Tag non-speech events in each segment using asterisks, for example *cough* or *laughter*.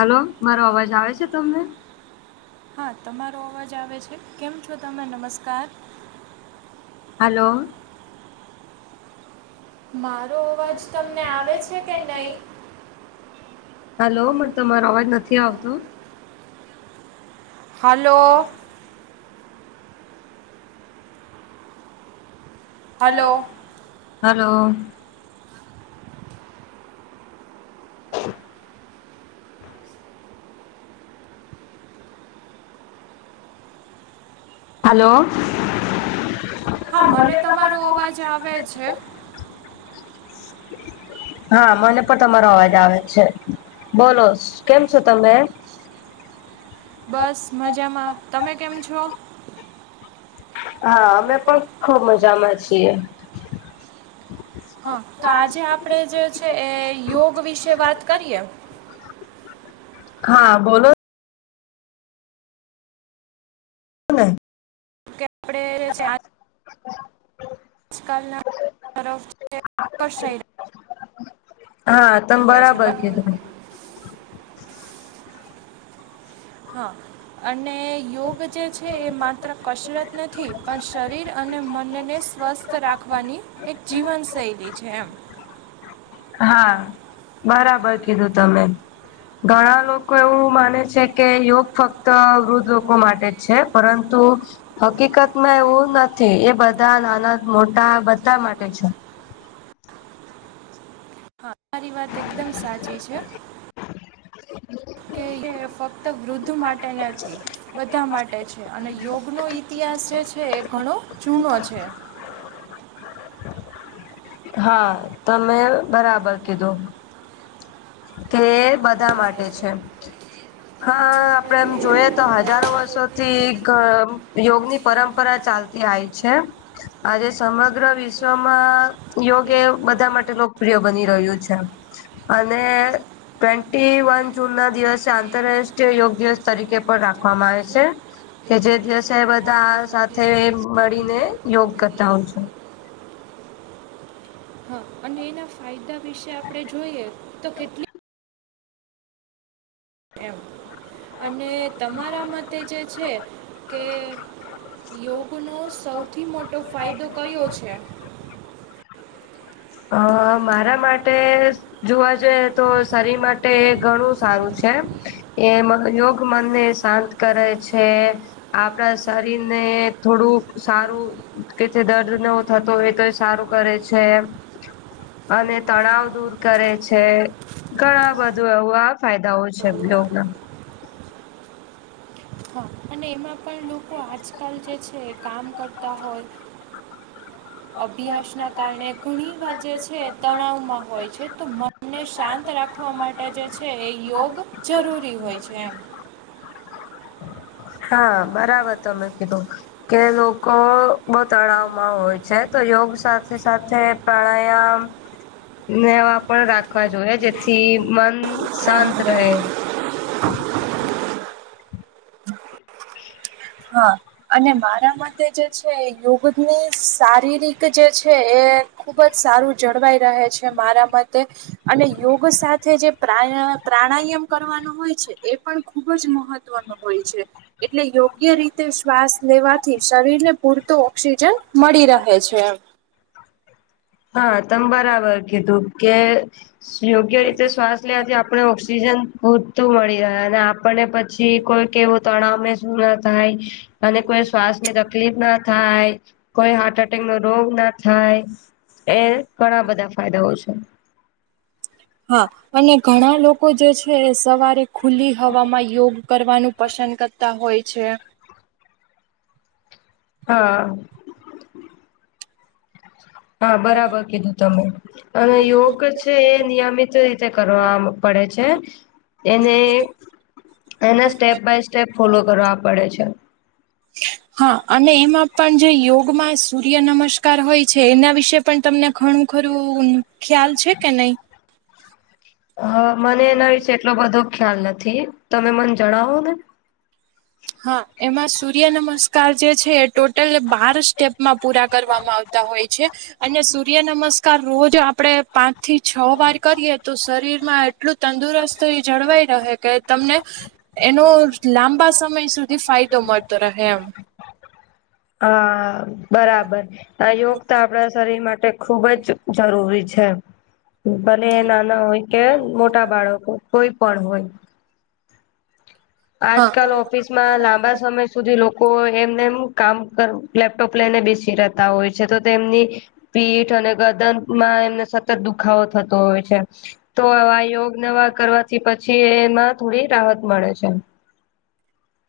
Hello મારો અવાજ આવે છે તમને? હા તમારો અવાજ આવે છે કેમ છો તમે? નમસ્કાર. હલો. મારો અવાજ તમને આવે છે કે નહી? હલો મન તમારો અવાજ નથી આવતો? હલો. હલો. હલો. *inaudible* હલો. હા મને તમારો તમારા અવાજ આવે છે *unintelligible* હા મને પણ તમારો અવાજ આવે છે. બોલોસ કેમ છો તમે? બસ મજામાં તમે કેમ છો? હા અમે પણ ખુબ મજામાં છીએ. હા તો આજે આપણે જે છે એ યોગ વિશે વાત કરીએ. હા બોલો. હ *unintelligible* કે આપણે છે *unintelligible* હ *inaudible* આજકાલ ના તરફ *unintelligible* હા તમે રહ્યા છે બરાબર કીધું. હા. અને યોગ જે છે એ માત્ર કસરત નથી પણ શરીર અને મન ને સ્વસ્થ રાખવાની, એક જીવનશૈલી છે એમ. હા, બરાબર કીધું તમે. ઘણા લોકો એવું માને છે કે યોગ ફક્ત વૃદ્ધ લોકો માટે છે. પરંતુ હકીકતમાં એવું નથી એ બધા નાના મોટા બધા માટે છે. હા તમારી વાત એકદમ સાચી છે. હ *unintelligible* કે એ ફક્ત વૃદ્ધ માટે નથી બધા માટે જ છે. અને યોગનો ઇતિહાસ જે છે એ ઘણો જૂનો છે. હા તમે બરાબર કીધું. કે બધા માટે છે. હા આપડે એમ જોઈએ તો હજારો વર્ષોથી ક યોગની પરંપરા ચાલતી જાઈ છે, આજે સમગ્ર વિશ્વમાં યોગ એ બધા માટે લોકપ્રિય બની રહ્યું છે. અને ટ્વેન્ટી વન જૂન ના દિવસે આ આંતરરાષ્ટ્રીય યોગ દિવસ તરીકે પણ રાખવામાં આવે છે. કે જે દિવસે બધા આ સાથે મળીને યોગ કરતા હોય છે. હા અને એના ફાયદા વિશે આપણે જોઈએ તો કેટલી એમ અને તમારા મતે જે છે કે યોગનો સૌથી મોટો ફાયદો કયો છે. અ મારા માટે જોવા જઈએ તો શરીર મા એ ઘણું સારું છે એ મ યોગ મન ને શાંત કરે છે. આપડા શરીર ને થોડુંક સારું કે જે દર્દ ન એવું થતો હોય તો એ સારું કરે છે. અને તણાવ દૂર કરે છે. ઘણા બધું એવું આ ફાયદાઓ છે યોગ ના હા અને એમાં પણ લોકો આજકાલ જે છે કામ કરતા હોય. અભ્યાસ ના કારણે ઘણી વાર જે છે તણાવ માં હોય છે. તો મન ને શાંત રાખવા માટે જે છે એ યોગ જરૂરી હોય છે એમ હા બરાબર તમે કીધુ કે લોકો બહુ તણાવ હોય છે તો યોગ સાથે સાથે પ્રાણાયામ નેવા પણ રાખવા જોઈએ જેથી મન શાંત રહે. હા અને મારા મતે જે છે યોગ ત ની સારી રીતે જે છે એ ખુબ જ સારું જળવાઈ રહે છે મારા મતે. અને યોગ સાથે જે પ્રા પ્રાણાયામ કરવાનો હોય છે એ પણ ખુબ જ મહત્વનું હોય છે એટલે યોગ્ય રીતે સ શ્વાસ લેવાથી શરીર ને પૂરતો ઓક્સિજન મળી રહે છે. એમ હા તમ બરાબર કીધું કે સ યોગ્ય રીતે શ્વાસ લેવાથી આપણે ઓક્સિજન પૂરતું મળી રહે અને આપણને પછી કોઈ કેવું તણાવ ને શું ના થાય અને કોઈ શ્વાસની તકલીફ ના થાય. કોઈ હાર્ટ એટેક નો રોગ ના થાય એ ઘણા બધા ફાયદાઓ છે. હા. અને ઘણા લોકો જે છે સવારે ખુલ્લી હવામાં યોગ કરવાનું પસંદ કરતા તા હોય છે. હા. હા બરાબર કીધું તમે અને યોગ છે એ નિયમિત રીતે કરવા મ પડે છે. એને એના સ્ટેપ બાય સ્ટેપ ફોલો કરવા પડે છે. *unintelligible* હા અને એમાં પણ જે યોગમાં સૂર્ય નમસ્કાર હોય છે એના વિશે પણ તમને ઘણું ખરું ખ્યાલ છે કે નહી હ મને એના વિશે એટલો બધો ખ્યાલ નથી તમે મને જણાવો ને હા એમાં સૂર્ય નમસ્કાર કાર જે છે એ ટોટલ બાર સ્ટેપમાં પૂરા કરવામાં આવતા હોય છે. અને સૂર્ય નમસ્કાર રોજ આપડે પાંચ થી છ વાર કરીએ તો શરીર માં એટલું તંદુરસ્ત જળવાઈ રહે કે તમને એનો લાંબા સમય સુધી ફાયદો મળતો રહે એમ હા બરાબર આ યોગ તો આપડા શરીર માટે ખૂબ જ જરૂરી છે. ભને નાના હોય કે મોટા બાળકો કોઈ પણ હોય આજ હા કલ ઓ ઓફિસમાં લાંબા સમય સુધી લોકો એમને એમ કામ લેપટોપ લઈને બેસી રે હોય છે તો તેમની પીઠ અને ગદન માં એમને સતત દુખાવો થતો હોય છે. તો આ યોગ નવા કરવાથી પછી એમાં થોડી રાહત મળે છે.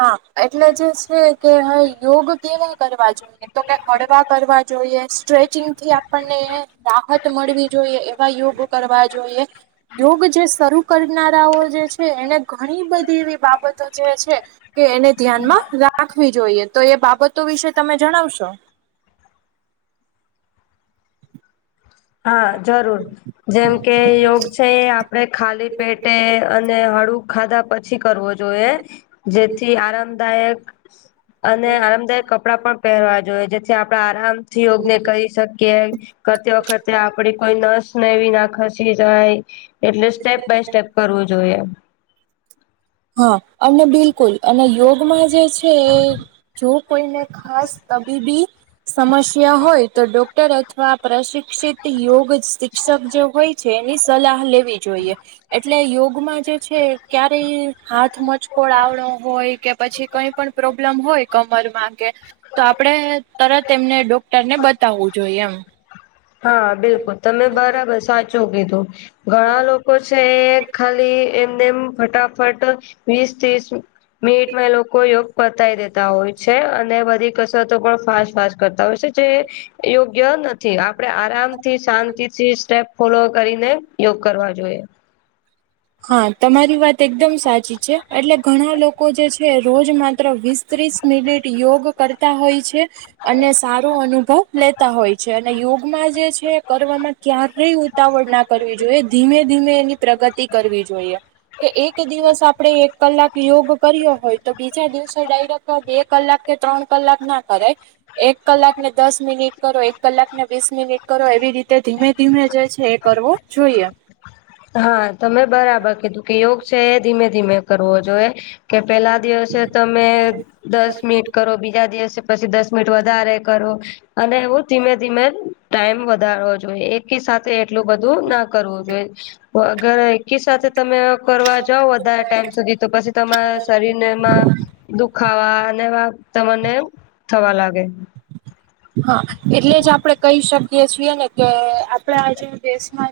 હા એટલે જે છે કે હ યોગ કેવા કરવા જોઈએ તો કે હળવા કરવા જોઈએ સ્ટ્રેચિંગ થી આપણને રાહત મળવી જોઈએ એવા યોગ કરવા જોઈએ. યોગ જે શરૂ કરનારાઓ જે છે એને ઘણી બધી એવી બાબતો જે છે કે એને ધ્યાનમાં રાખવી જોઈએ. તો એ બાબતો વિશે તમે જણાવશો? હા જરૂર જેમ કે યોગ છે એ આપડે ખાલી પેટે અને હળું ખાધા પછી કરવો જોઈએ જેથી આરામદાયક અને આરામદાયક કપડાં પણ પહેરવા જોઈએ જેથી આપડા આરામ યોગને કરી શકીએ કરતી વખત કોઈ નસને વિ ના ખસી જાય એટલે સ્ટેપ બાય સ્ટેપ કરવું જોઈએ. હા અને બિલકુલ અને યોગમાં જે છે એ જો કોઈને ખાસ તબીબી સમસ્યા હોય તો ડોક્ટર અથવા પ્રશિક્ષિત યોગ શિક્ષક જે હોય છે એની સલાહ લેવી જોઈએ. એટલે યોગમાં જે છે ક્યારેય હાથ મચકોળ આવડો હોય કે પછી કઈ પણ પ્રોબ્લેમ હોય કમરમાં કે તો આપડે તરત એમને ડોક્ટર ને બતાવવું જોઈએ એમ. હા બિલકુલ તમે બરાબર સાચું કીધું ઘણા લોકો છે એ ખાલી એમનેમ ફટાફટ વીસ ત્રીસ મિનિટમાં એ લોકો યોગ પતાય દેતા હોય છે અને બધી કસરતો પણ ફાસ્ટ ફાસ્ટ કરતા હોય છે જે યોગ્ય નથી. આપડે આરામ થી શાંતિ થી સ્ટેપ ફોલો કરીને યોગ કરવા જોઈએ. હા તમારી વાત એકદમ સાચી છે એટલે ઘણા લોકો જે છે રોજ માત્ર વીસ ત્રીસ મિનિટ યોગ કરતા હોય છે. અને સારો અનુભવ લેતા હોય છે. અને યોગમાં જે છે કરવામાં ક્યારેય ઉતાવળ ના કરવી જોઈએ ધીમે ધીમે એની પ્રગતિ કરવી જોઈએ. કે એક દિવસ આપડે એક કલાક યોગ કર્યો હોય તો બીજા દિવસે ડાયરેક્ટ કલાક કે ત્રણ કલાક ના કરે. એક કલાકને દસ મિનિટ કરો એક કલાકને વીસ મિનિટ કરો એવી રીતે ધીમે ધીમે જે છે એ કરવું. જોઈએ હા તમે બરાબર કીધું કે યોગ છે એ ધીમે ધીમે કરવો જોઈએ. કે પહેલા દિવસે છે તો તમે દસ મિનિટ કરો બીજા દિવસે પછી દસ મિનિટ વધારે કરો. અને એવું ધીમે ધીમે ટાઈમ વધારવો જોઈએ એક સાથે એટલું બધું ના કરવું જોઈએ વગર કી સાથે તમે કરવા જાવ વધારે ટાઈમ સુધી તો પછી તમારા શરીરને એમાં દુખાવા અને વા તમને થવા લાગે. હા એટલે જ આપડે કહી શકીએ છીએ ને કે આપડ આજે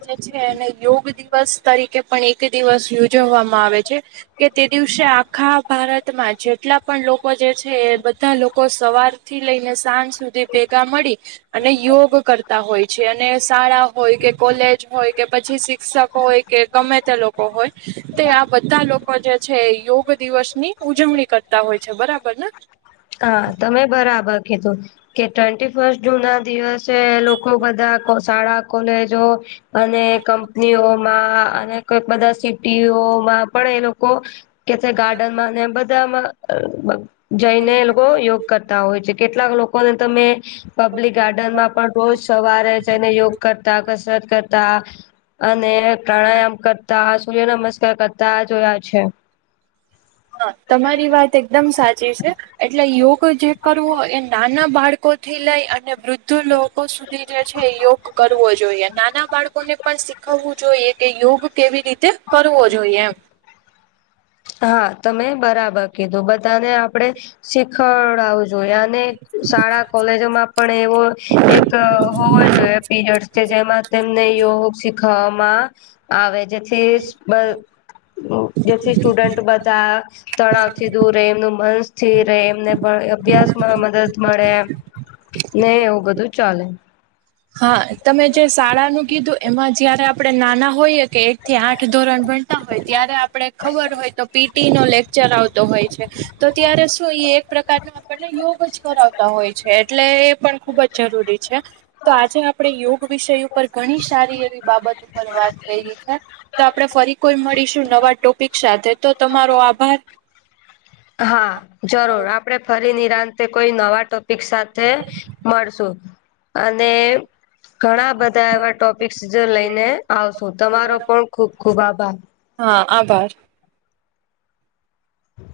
જે છે એને યોગ દિવસ તરીકે પણ એક દિવસ ઉજવવામાં આવે છે. કે તે દિવસે આખા ભારતમાં જેટલા પણ લોકો જે છે એ બધા લોકો સવાર- થી લઈને સાંજ સુધી ભેગા મળી અને યોગ કરતા હોય છે અને શાળા હોય કે કોલેજ હોય કે પછી શિક્ષક હોય કે ગમે તે લોકો હોય. તે આ બધા લોકો જે છે, યોગ દિવસ ની ઉજવણી કરતા હોય છે, બરાબર ને હા તમે બરાબર કીધું. કે ટ્વેન્ટી ફર્સ્ટ જૂન ના દિવસે લોકો બધા શાળા કોલેજો અને કંપનીઓમાં અને કોઈક બધા સિટીઓમાં પણ એ લોકો કે ગાર્ડન માં એ બધામાં જઈને લોકો યોગ કરતા હોય છે. કેટલાક લોકોને તમે પબ્લિક ગાર્ડન માં પણ રોજ સવારે જઈને યોગ કરતા, કસરત કરતા. અને પ્રાણાયામ કરતા સૂર્ય નમસ્કાર કરતા જોયા છે. હા તમારી વાત એકદમ સાચી છે. એટલે યોગ જે કરવો એ નાના બાળકો થી લઈ અને બધું લોકો સુધી જે છે યોગ કરવો જોઈએ નાના બાળકોને પણ શીખવવું જોઈએ કે યોગ કેવી રીતે કરવો જોઈએ એમ. હા તમે બરાબર કીધું બધાને આપડે શીખડાવું જોઈએ અને શાળા કોલેજોમાં પણ એવો એક હોવા જોઈએ પીરિયડ જેમાં તેમને યોગ શીખવામાં આવે જેથી જેથી સ્ટુડન્ટ બધા તણાવથી દૂર રહે એમનું મન સ્થિર રહે એમને અભ્યાસમાં મદદ મળે એ નહી એવું બધું જ ચાલે હા તમે જે શાળાનું કીધું એમાં જયારે આપણે નાના હોઈએ કે એક થી આઠ ધોરણ ભણતા હોય ત્યારે આપણે ખબર હોય તો પીટી નો લેક્ચર આવતો હોય છે, તો ત્યારે શું એક પ્રકાર ન આપણને યોગ જ કરાવતા હોય છે, એટલે એ પણ ખુબ જ જરૂરી છે. તો આજે આપણે યોગ વિષય ઉપર ઘણી સારી એવી બાબત ઉપર વાત કરી છે. તો આપડણે ફરી કોઈ મળીશું નવા ટોપિક સાથે તો તમારો આભાર હા જરૂર આપડે ફરી નિરાંત કોઈ નવા ટો પ સાથે મળશું અને ઘણા બધા એવા ટોપિકસ લઈને આવશો તમારો પણ ખુબ ખુબ આભાર. હા આભાર. હમ